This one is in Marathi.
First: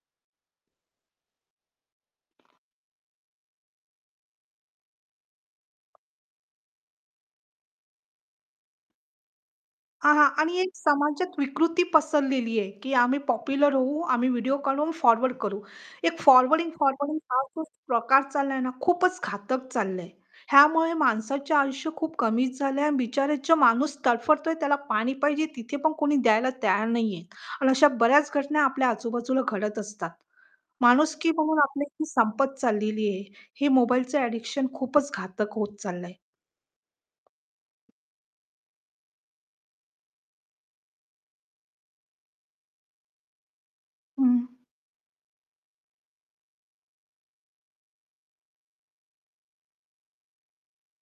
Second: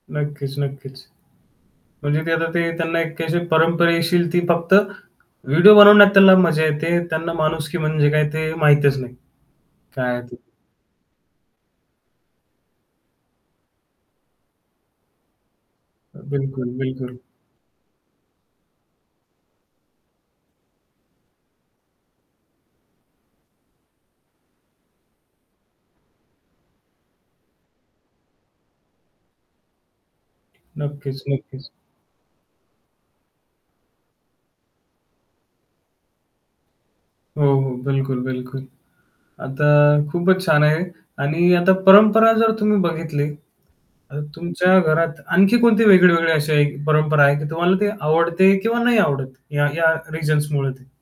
नक्कीच, नक्कीच. म्हणजे ते आता ते त्यांना एक अशी परंपरेशील ती फक्त, व्हिडिओ बनवण्यात त्यांना मजा येते, त्यांना माणुसकी म्हणजे काय ते माहीतच नाही, काय हां, आहे हां. ते. आणि एक समाजात विकृती पसरलेली आहे, की आम्ही पॉप्युलर होऊ, आम्ही व्हिडिओ काढून फॉरवर्ड करू. हे अ, बिलकुल, फॉरवर्डिंग, बिलकुल. फॉरवर्डिंग हा जो प्रकार चालला आहे ना, खूपच घातक चाललं आहे. ह्यामुळे माणसाचे आयुष्य खूप कमीच झालं आहे आणि बिचारे जो माणूस तडफडतोय, त्याला पाणी पाहिजे तिथे पण कोणी द्यायला तयार नाही आहे आणि अशा बऱ्याच घटना आपल्या आजूबाजूला घडत असतात. नक्कीच, माणुसकी म्हणून नक्कीच. आपली ती संपत चाललेली आहे, हे मोबाईलचं ॲडिक्शन खूपच घातक होत चाललं आहे. हो, हो. बिलकुल, बिलकुल. आता खूपच छान आहे. आणि आता परंपरा जर तुम्ही बघितली आणि हं. तुमच्या घरात आणखी कोणती वेगळीवेगळी अशी आहे परंपरा आहे, की तुम्हाला ते आवडते किंवा नाही आवडत या-या रिझन्स मुळं ते?